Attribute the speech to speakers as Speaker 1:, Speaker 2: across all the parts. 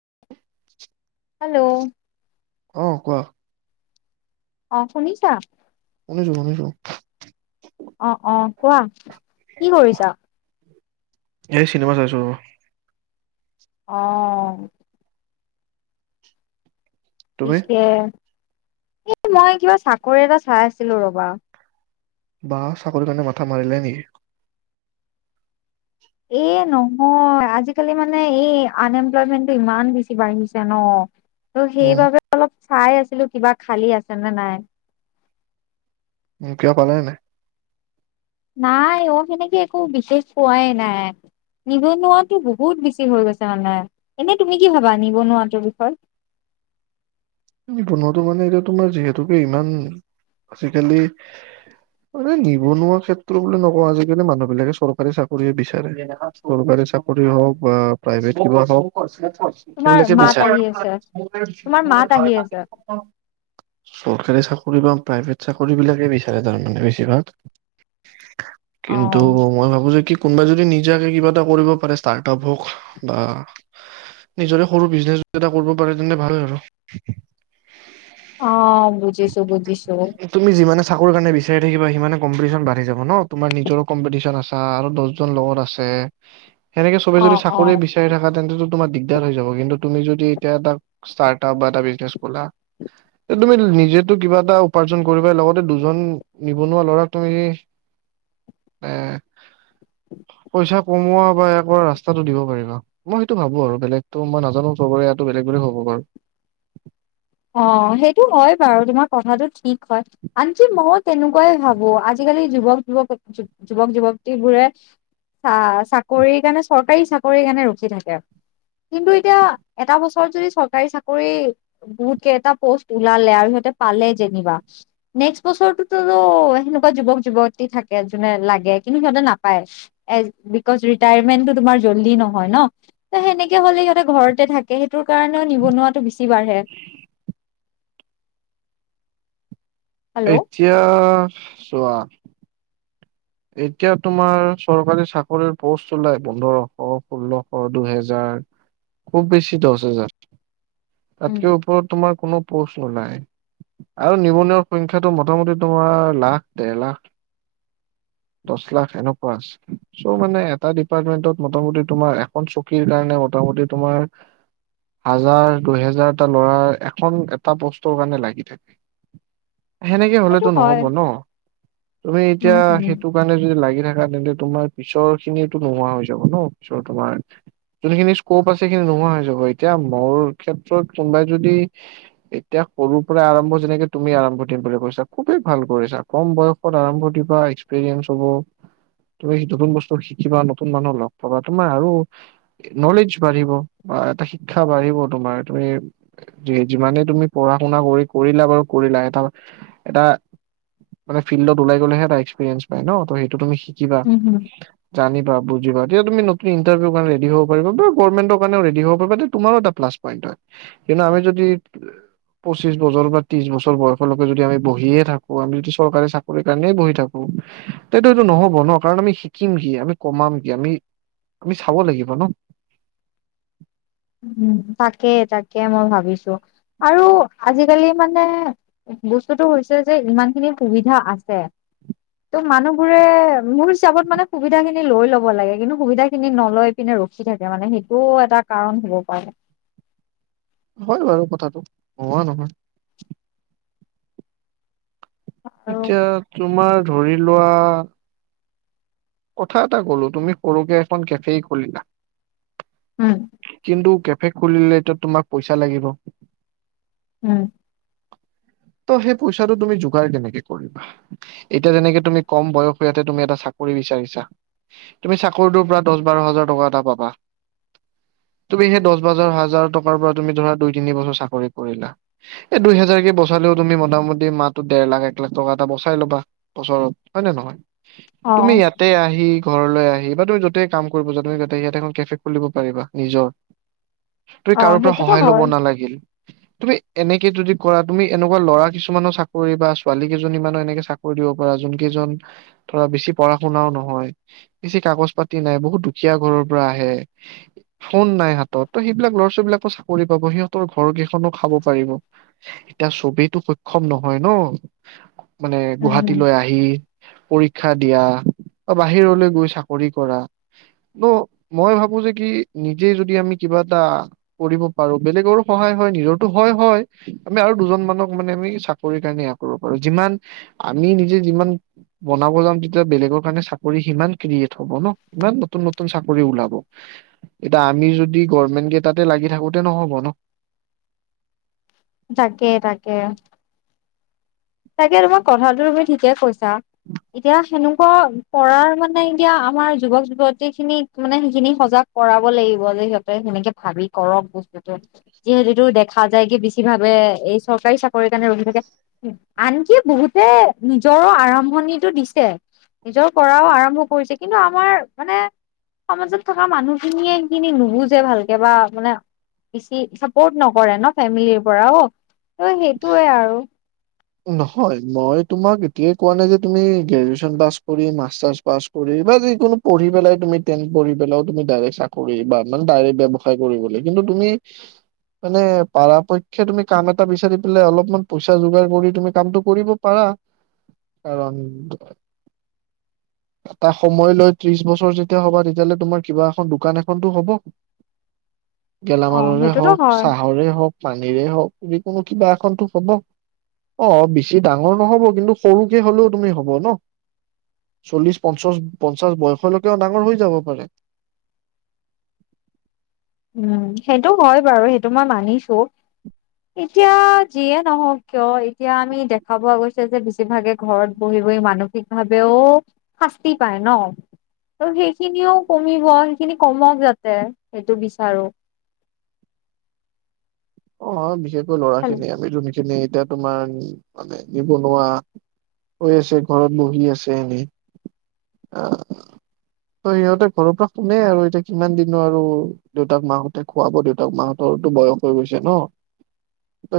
Speaker 1: [inaudible]
Speaker 2: Hello
Speaker 1: অ' কোৱা।
Speaker 2: অ' শুনিছা?
Speaker 1: [inaudible]
Speaker 2: অ' অ' কোৱা কি কৰিছা?
Speaker 1: এই চিনেমা চাইছোঁ।
Speaker 2: অ'
Speaker 1: তুমি
Speaker 2: পিছে এই মই কিবা চাকৰি এটা চাই আছিলো ৰবা।
Speaker 1: বা চাকৰিৰ কাৰণে মাথা মাৰিলা নেকি?
Speaker 2: এ নহয় আজিকালি মানে এই আনএমপ্লয়মেণ্টটো ইমান বেছি বাঢ়িছে ন। ত'
Speaker 1: উম
Speaker 2: সেইবাবে অলপ চাই আছিলো কিবা খালী আছে নে নাই।
Speaker 1: কিবা পালে নাই?
Speaker 2: নাই অ' সেনেকে একো বিশেষ পোৱাই নাই। নিবনুৱাটো বহুত বেছি হৈ গৈছে মানে এনে তুমি কি ভাবা নিবনুৱাটোৰ বিষয়ে? [inaudible]
Speaker 1: নিবনুৱাটোৰ মানে এতিয়া তোমাৰ যিহেতুকে ইমান আজিকালি মনে নিবনুৱা ক্ষেত্ৰ বুলি নকওঁ আজিকালি মানুহ বিলাকে চৰকাৰী চাকৰিয়ে বিচাৰে চৰকাৰ চাকৰি হওক বা প্ৰাইভেট বা হওক সকলো
Speaker 2: তোমাৰ
Speaker 1: লোকে
Speaker 2: মাত
Speaker 1: বিচাৰ।
Speaker 2: আহি আছে তোমাৰ মাত আহি
Speaker 1: [inaudible] প্ৰাইভেট
Speaker 2: আছে
Speaker 1: চাকৰি বিলাকে বিচাৰে তাৰমানে বেছিভাগ।
Speaker 2: অ
Speaker 1: কিন্তু মই ভাবো যে কি কোনোবাই যদি নিজাকে কিবা এটা কৰিব পাৰে ষ্টাৰ্টআপ হওক বা নিজৰে সৰু বিজনেছ এটা কৰিব পাৰে তেন্তে ভাল আৰু
Speaker 2: অ বুজিছো বুজিছো
Speaker 1: তুমি যিমানে চাকৰি কাৰণে বিচাৰি থাকিব সিমান কম্পিটিচন বাঢ়ি যাব ন তোমাৰ নিজৰো কম্পিটিচ্যন আছে আৰু দহজন লগত আছে সেনেকে চবে
Speaker 2: অ',
Speaker 1: যদি চাকৰিয়ে
Speaker 2: অ',
Speaker 1: বিচাৰি থকা তেন্তেো তোমাৰ দিগদাৰ হৈ যাব, কিন্তু তুমি যদি এতিয়া এটা ষ্টাৰটাপ বা এটা বিজনেছ খোলা এ তুমি নিজেতো কিবা এটা উপাৰ্জন কৰিবা, লগতে দুজন নিবনুৱা ল'ৰাক তুমি [unintelligible] পইচা কমোৱা বা একবাৰ ৰাস্তাটো দিব পাৰিবা। মই সেইটো ভাবোঁ আৰু, বেলেগতো মই নাজানো চবৰে এয়াটো বেলেগ বুলি হ'ব বাৰু।
Speaker 2: অ' সেইটো হয় বাৰু। তোমাৰ কথাটো ঠিক হয়। আনকি মইও তেনেকুৱাই ভাবোঁ, আজি কালি যুৱক- যুৱ- যুৱক-যুৱতীবোৰে চা- চাকৰিৰ কাৰণে চ ৰকাৰী চাকৰিৰ কাৰণে ৰখি থাকে। কিন্তু এতিয়া এটা বছৰত যদি চৰকাৰী চাকৰি বহুত কেইটা পোষ্ট ওলালে আৰু সিহঁতে পালে যেনিবা, নেক্স বছৰটোততো সেনেকুৱা যুৱ যুৱতী থাকে যোনে লাগে, কিন্তু সিহঁতে নাপায়। এ- বিকজ ৰিটায়াৰমেন্টটো তোমাৰ জল্দি নহয় ন'। এ সেনেকে হ'লে সিহঁতে ঘৰতে থাকে, সেইটোৰ কাৰণেও নিবনুৱাটো বেছি বাঢ়ে। হেল্ল'
Speaker 1: এতিয়া চোৱা এতিয়া তোমাৰ চৰকাৰী চাকৰিৰ পোষ্ট ওলায় পোন্ধৰশ, ষোল্লশ, দুহেজাৰ খুব বেছি দশ হাজাৰ।
Speaker 2: উম।
Speaker 1: তাতকে ওপৰত তোমাৰ কোনো পচ ওলাই আৰু নিবনুৱাৰ সংখ্যটো মোটামুটি তোমাৰ লাখ দেৰ লাখ।
Speaker 2: [inaudible]
Speaker 1: দচ লাখ এনেকুৱা আছে চ' মানে এটা ডিপাৰ্টমেন্টত মোটামুটি তোমাৰ এখন চকীৰ কাৰণে মটা মটামটি তোমাৰ হাজাৰ দুহেজাৰটা ল'ৰা এখন এটা পোষ্টৰ কাৰণে লাগি থাকে।
Speaker 2: [inaudible]
Speaker 1: সেনেকে
Speaker 2: সেইটো
Speaker 1: হলেতো
Speaker 2: হয়
Speaker 1: নহব ন, তুমি
Speaker 2: উম
Speaker 1: এতিয়া
Speaker 2: হম
Speaker 1: সেইটো কাৰণে যদি লাগি থাকা তেন্তে তোমাৰ পিছৰখিনিতো নোহোৱা হৈ যাব ন পিছৰ তোমাৰ যোনখিনি স্কপ আছে নোহোৱা হৈ যাব, এতিয়া মোৰ ক্ষেত্ৰত কোনোবাই যদি এতিয়া সৰুৰ পৰা আৰম্ভ তুমি আৰম্ভ দিম বুলি কৈছা খুবেই ভাল কৰিছা কম বয়সত আৰম্ভ দিম এক্সপিৰিয়েন্ঞ্চ হ'ব। তুমি নতুন বস্তু শিকিবা নতুন মানুহ লগ পাবা তোমাৰ আৰু নলেজ বাঢ়িব। বা এটা শিক্ষা বাঢ়িব তোমাৰ তুমি যিমানে তুমি পঢ়া শুনা কৰি কৰিলা বাৰু কৰি এটা এটা মানে ফিল্ডত ওলাই গলেহে টাই এক্সপিৰিয়েন্চ পায় ন সেইটো তুমি শিকিবা
Speaker 2: উম হম
Speaker 1: জানিবা বুজিবা তেতিয়া তুমি নতুন ইণ্টাৰভিউ কাৰণে ৰেডি হ'ব পাৰিবা বা গভমেন্টৰ কাৰণেও ৰেডি হব পাৰিবা তোমাৰো এটা প্লাছপইণ্ট। কিন্তু আমি যদি পঁচিশ বছৰ বা ত্ৰিশ বছৰ বয়সৰলৈকে যদি আমি বহিয়ে থাকো আমি যদি চৰকাৰী চাকৰিৰ কাৰণেই বহি থাকো তেতিয়াটো সেটো নহব ন কাৰণ আমি শিকিম কি আমি কমাম কি আমি আমি চাব লাগিব ন
Speaker 2: [inaudible] উম তাকেই তাকে মই ভাবিছো আৰু আজিকালি মানে বস্তুতো হৈছে যে ইমান খিনি সুবিধা আছে ত' মানুহবোৰে মোৰ হিচাপত মানে সুবিধা খিনি লৈ লব লাগে কিন্তু সুবিধা খিনি নলৈ পিনে ৰখি থাকে মানে সেইটোও এটা কাৰণ হ'ব পাৰে
Speaker 1: হয় বাৰু কথাটো হোৱা নহয়
Speaker 2: আৰু
Speaker 1: এতিয়া তোমাৰ ধৰি লোৱা কথা এটা কলো তুমি সৰুকে এখন কেফে খুলিলা
Speaker 2: উম
Speaker 1: কিন্তু কেফে খুলিলেতো তোমাক পইচা লাগিব
Speaker 2: উম
Speaker 1: ত সেই পইচাটো তুমি যোগাৰ কেনেকে কৰিবা এতিয়া যেনেকে তুমি কম বয়স ইয়াতে তুমি এটা চাকৰি বিচাৰিছা তুমি চাকৰিটোৰ পৰা দহ বাৰ হাজাৰ টকা এটা পাবা
Speaker 2: [inaudible]
Speaker 1: তুমি সেই দহ, বাৰ হাজাৰ টকাৰ পৰা তুমি ধৰা দুই, তিনি বছৰ চাকৰি কৰিলা। এই দুই হাজাৰ কে বছৰ চালেও তুমি মোতামুতি মাহটোত ডেৰ লাখ, এক লাখ, টকা এটা বচাই ল'বা বছৰত হয় নে নে নহয়।
Speaker 2: অ
Speaker 1: তুমি ইয়াতে আহি ঘৰলৈ আহি বা তুমি য'তেই কাম কৰিব যোৱা তুমি তাতে ইয়াতে এখন কেফে খুলিব পাৰিবা নিজৰ তুমি
Speaker 2: অ
Speaker 1: কাৰো পৰা
Speaker 2: সেইটোতো
Speaker 1: সহায় লব
Speaker 2: হয়
Speaker 1: নালাগে। তুমি এনেকে যদি কৰা। তুমি এনেকুৱা ল'ৰা কিছুমানৰ চাকৰি বা ছোৱালী কেইজনী ইমানো এনেকে চাকৰি দিব পাৰা যোন কেইজন ধৰা বেছি পঢ়া-শুনাও নহয়। বেছি কাগজ পাতি নাই বহুত দুখীয়া ঘৰৰ পৰা আহে। ফোন নাই হাতত ত' সেইবিলাক ল'ৰা- ছোৱালীবিলাকো চাকৰি পাব। সিহঁতৰ ঘৰ কেইখনো খাব পাৰিব।
Speaker 2: [inaudible]
Speaker 1: এতিয়া চবেই তো সক্ষম নহয় ন' মানে
Speaker 2: উম উম
Speaker 1: গুৱাহাটীলৈ আহি শিক্ষা দিয়া। বা বাহিৰলৈ গৈ চাকৰি কৰা ন' মই ভাবো যে কি নিজে যদি আমি কিবা কিবা এটা কৰিব পাৰো। বেলেগৰো সহায় হয় নিজৰো হয়, হয় আমি আৰু দুজন মানক মানে আমি চাকৰি কাৰণে এয়া কৰিব পাৰো যিমান আমি নিজে যিমান বনাব যাম তেতিয়া বেলেগৰ কাৰণে চাকৰি সিমান ক্ৰিয়েট হ'ব ন'। ইমান নতুন নতুন চাকৰি ওলাব। এতিয়া আমি যদি গভমেন্টকে তাতে লাগি থাকোতে নহব ন'।
Speaker 2: তাকে-তাকে। তাকে তোমাৰ কথাটো তুমি ঠিকে কৈছা এতিয়া সেনে কৰাৰ মানে এতিয়া আমাৰ যুৱক- যুৱতী খিনিত মানে সেইখিনি সজাগ কৰাব লাগিব। সিহঁতে সেনেকে ভাবি কৰক বস্তুতো যিহেতুটো দেখা যায় কি বেছি ভাবে এই চৰকাৰী চাকৰি কাৰণে ৰখি থাকে আনকি বহুতে নিজৰো আৰম্ভণিটো দিছে। নিজৰ কৰাও আৰম্ভ কৰিছে কিন্তু আমাৰ মানে সমাজত থকা মানুহখিনিয়ে সেইখিনি নুবুজে ভালকে বা আপোনাৰ বেছি চাপৰ্ট নকৰে ন ফেমিলিৰ পৰা অ' ত' সেইটোৱে আৰু
Speaker 1: নহয় মই তোমাক এতিয়াই কোৱা নাই যে তুমি গ্ৰেজোৱেচন পাছ মাষ্টাচ পাছ কৰি বা যি কোনো পঢ়ি পেলাই তুমি টেন পঢ়ি পেলাও তুমি ডাইৰেক্ট চাকৰি বা ইমান ডাইৰেক্ট ব্যবসায় কৰিব লে কিন্তু তুমি মানে পৰাপক্ষে তুমি কাম এটা বিচাৰি পেলাই অলপমান পইচা যোগাৰ কৰি তুমি কামটো কৰিব পাৰা কাৰণ
Speaker 2: [inaudible]
Speaker 1: এটা সময় লৈ ত্ৰিশ বছৰ যেতিয়া হ'বা তেতিয়ালে তোমাৰ কিবা এখন দোকান এখনটো হ'ব।
Speaker 2: [inaudible] অ
Speaker 1: গেলামালৰে
Speaker 2: সেইটোতো
Speaker 1: হওঁক,
Speaker 2: হয়
Speaker 1: চাহৰে হওঁক, পানীৰে হওঁক যি কোনো কিবা এখন টো হ'ব। অ' বেছি ডাঙৰ নহ'ব কিন্তু সৰুকে হলেও তুমি হ'ব ন। চল্লিশ পঞ্চাশ পঞ্চাছ বয়সলৈকেও ডাঙৰ হৈ যাব পাৰে।
Speaker 2: উম সেইটো হয় বাৰু সেইটো মই মানিছোঁ। এতিয়া যিয়ে নহওঁক কিয় এতিয়া আমি দেখা পোৱা গৈছে যে বেছিভাগে ঘৰত বহি মানসিক ভাৱেও শাস্তি পায় ন। ত' সেইখিনিও কমিব সেইখিনি কমক যাতে সেইটো বি চাৰো।
Speaker 1: অ' বিশেষকৈ ল'ৰা খিনি আমি যোনখিনি এতিয়া তোমাৰ মানে নিবনুৱা হৈ আছে ঘৰত বহি আছে এনেই আহ ত' সিহঁতে ঘৰৰ পৰা শুনে আৰু এতিয়া কিমান দিনো আৰু দেউতাক মাঁহতে খুৱাব দেউতাক মাঁহতৰ টো বয়স হৈ গৈছে ন।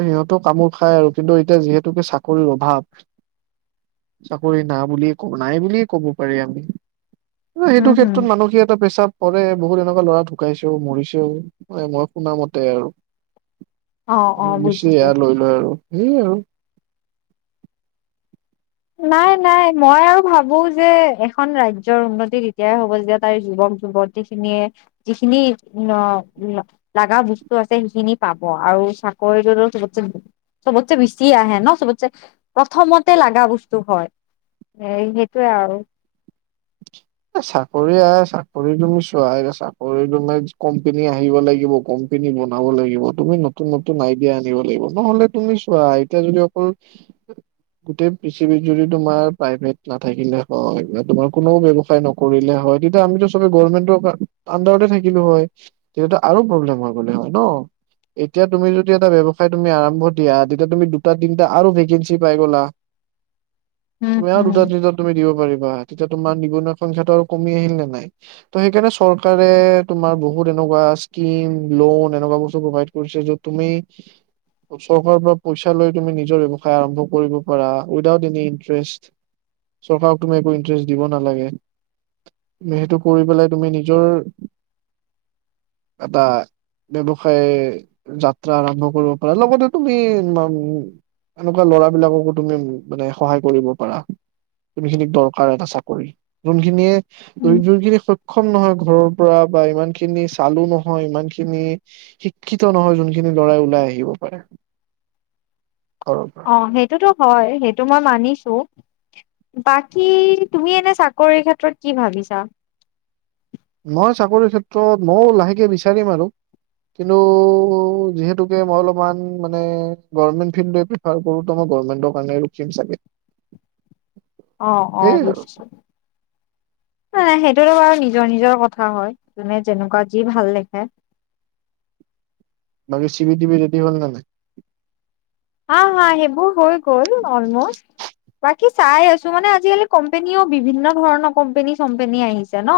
Speaker 1: সিহঁতেও কামোৰ খাই আৰু কিন্তু এতিয়া যিহেতুকে চাকৰিৰ অভাৱ। চাকৰি না বুলি ক নাই বুলিয়ে ক'ব পাৰি আমি। [unintelligible] সেইটো
Speaker 2: উম হুম
Speaker 1: ক্ষেত্ৰত মানসিক কি এটা প্ৰেচাৰ পৰে। বহুত এনেকোৱা ল'ৰা ঢুকাইছেও মৰিছেও, মানে মই শুনা মতে আৰু। অ', বেছি এয়া লৈ লই আৰু সেই আৰু।
Speaker 2: নাই নাই মই আৰু ভাবো যে এখন ৰাজ্যৰ উন্নতি তেতিয়াই হ'ব যেতিয়া তাইৰ যুৱক টি যিখিনি বস্তু আছে সেইখিনি পাব আৰু আৰু চাকৰিটো চবতে চবতে বেছি আহে ন চবত প্ৰথমতে লাগা বস্তু হয় এ সেইটোৱে আৰু।
Speaker 1: চাকৰি আহ চাকৰি তুমি চোৱা চাকৰি তোমাৰ কোম্পনী আহিব লাগিব পিনি বনাব লাগিব তুমি নতুন নতুন আইডিয়া আনিব লাগিব নহলে তুমি চোৱা এতিয়া যদি অকল
Speaker 2: [inaudible]
Speaker 1: গোটেই পৃথিৱীত যদি তোমাৰ প্ৰাইভেট নাথাকিলে হয় বা তোমাৰ কোনো ব্যৱ হয় আম থাকিলো হয় তেতি আৰু প্ৰবলেম হয় ন। এতিয়া তুমি যদি এটা ব্যৱসায় তুমি আৰম্ভ দিয়া তেতিয়া তুমি দুটা তিনটা আৰু ভেকেঞ্চি পাই গ'লা
Speaker 2: [inaudible] উম,
Speaker 1: তুমি আৰু
Speaker 2: উম।
Speaker 1: দুটা তিনটা তুমি দিব পাৰিবা তেতিয়া তোমাৰ নিব ন সংখ্যাটো আৰু কমি আহিল নে নাই। ত সেইকাৰণে চৰকাৰে তোমাৰ বহুত এনেকোৱা ইস্কিম এনেকুৱা বস্ত প্ৰভাইট কৰিছে যে তুমি চৰকাৰৰ পৰা পইচা লৈ তুমি নিজৰ ব্যৱসায় আৰম্ভ কৰিব পাৰা উইদাউট এনি ইণ্টাৰেষ্ট চৰকাৰক তুমি একো ইণ্টাৰেষ্ট দিব নালাগে। তুমি সেইটো কৰি পেলাই তুমি নিজৰ এটা ব্যৱসায় যাত্ৰা আৰম্ভ কৰিব পাৰা, লগতে তুমি এনেকুৱা লৰাবিলাককো তুমি মানে সহায় কৰিব পাৰা তুমি খিনিক দৰকাৰ এটা চাকৰি যোনখিনিয়ে
Speaker 2: উম,
Speaker 1: যোনখিনি সক্ষম নহয় ঘৰৰ পৰা বা ইমান খিনি চালো নহয় ইমান খিনি শিক্ষিত নহয় যোনখিনি লৰাই ওলাই আহিব পাৰে।
Speaker 2: [inaudible]
Speaker 1: ঘৰৰ পৰা
Speaker 2: অঁ সেইটোতো হয় সেইটো মই মানিছো। বাকী তুমি এনে চাকৰিৰ ক্ষেত্ৰত কি ভাবিছা?
Speaker 1: মই চাকৰিৰ ক্ষেত্ৰত ময়ো লাহেকে বিচাৰিম আৰু। কিন্ত যিহেতুকে মই অলপ ম গ ফ্ প্ৰফো গভমেণ্টৰ কাৰণে ৰুখিম চাগে।
Speaker 2: অ অ
Speaker 1: সেইয়াই আৰু
Speaker 2: নিশ্চয়। নাই সেইটোতো বাৰু নিজৰ নিজৰ কথা হয় যোনে যেনেকুৱা যি ভাল দেখে। [inaudible]
Speaker 1: বাকী চিভি টিভি ৰেডি হ'ল ন নাই?
Speaker 2: হা হা সেইবোৰ হৈ গ'ল অলম'ষ্ট। বাকী চাই আছো মানে আজিকালি কোম্পেনীও বিভিন্ন ধৰণৰ কোম্পেনী চম্পেনী আহিছে ন?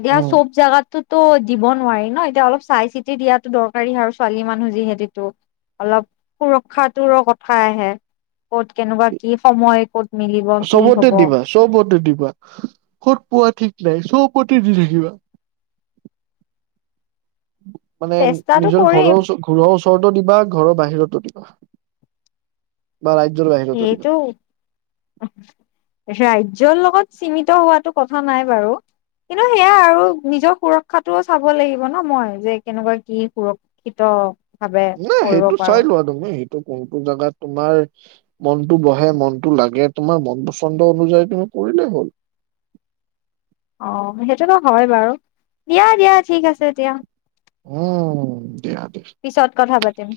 Speaker 2: এতিয়া
Speaker 1: উম
Speaker 2: চব জাগাত টোতো দিব নোৱাৰি ন এতিয়া অলপ চাই চিতি দিয়াতো দৰকাৰী আৰু ছোৱালী মানুহ যিহেতো অলপ সুৰক্ষাটোৰো কথা আহে ক'ত কেনেকুৱা কি সময় ক'ত- মিলিব কি
Speaker 1: চবতে
Speaker 2: হব
Speaker 1: দিবা, চবতে দিব বা। ক'ত পোৱা ঠিক নাই, চবতে দি থাকিবা। মানে
Speaker 2: চেষ্টাটো
Speaker 1: নিজৰ ঘৰৰ
Speaker 2: কৰিম
Speaker 1: ওচ- ঘৰৰ ওচৰতো দিবা, ঘৰৰ বাহিৰতো দিবা। বা ৰাজ্যৰ বাহিৰতো দিবা
Speaker 2: সেইটো সেয়াই জৰ লগত চিনিত হোৱাটো কথা নাই বাৰু। কিন্তু সেয়া আৰু, নিজৰ সুৰক্ষাটোও চাব লাগিব ন মই, যে কেনেকুৱা কি সুৰক্ষিত অ'।
Speaker 1: নাই, সেইটো চাই লোৱা তুমি। টো কোনটো জেগাত তোমাৰ মনটো বহে, মনটো লাগে, তোমাৰ মন পছন্দ অনুযায়ী তুমি কৰিলে হ'ল।
Speaker 2: অ' সেইটোতো হয় বাৰু। দিয়া - দিয়া, ঠিক আছে এতিয়া।
Speaker 1: উম, দিয়া দে।
Speaker 2: পিছত কথা পাতিম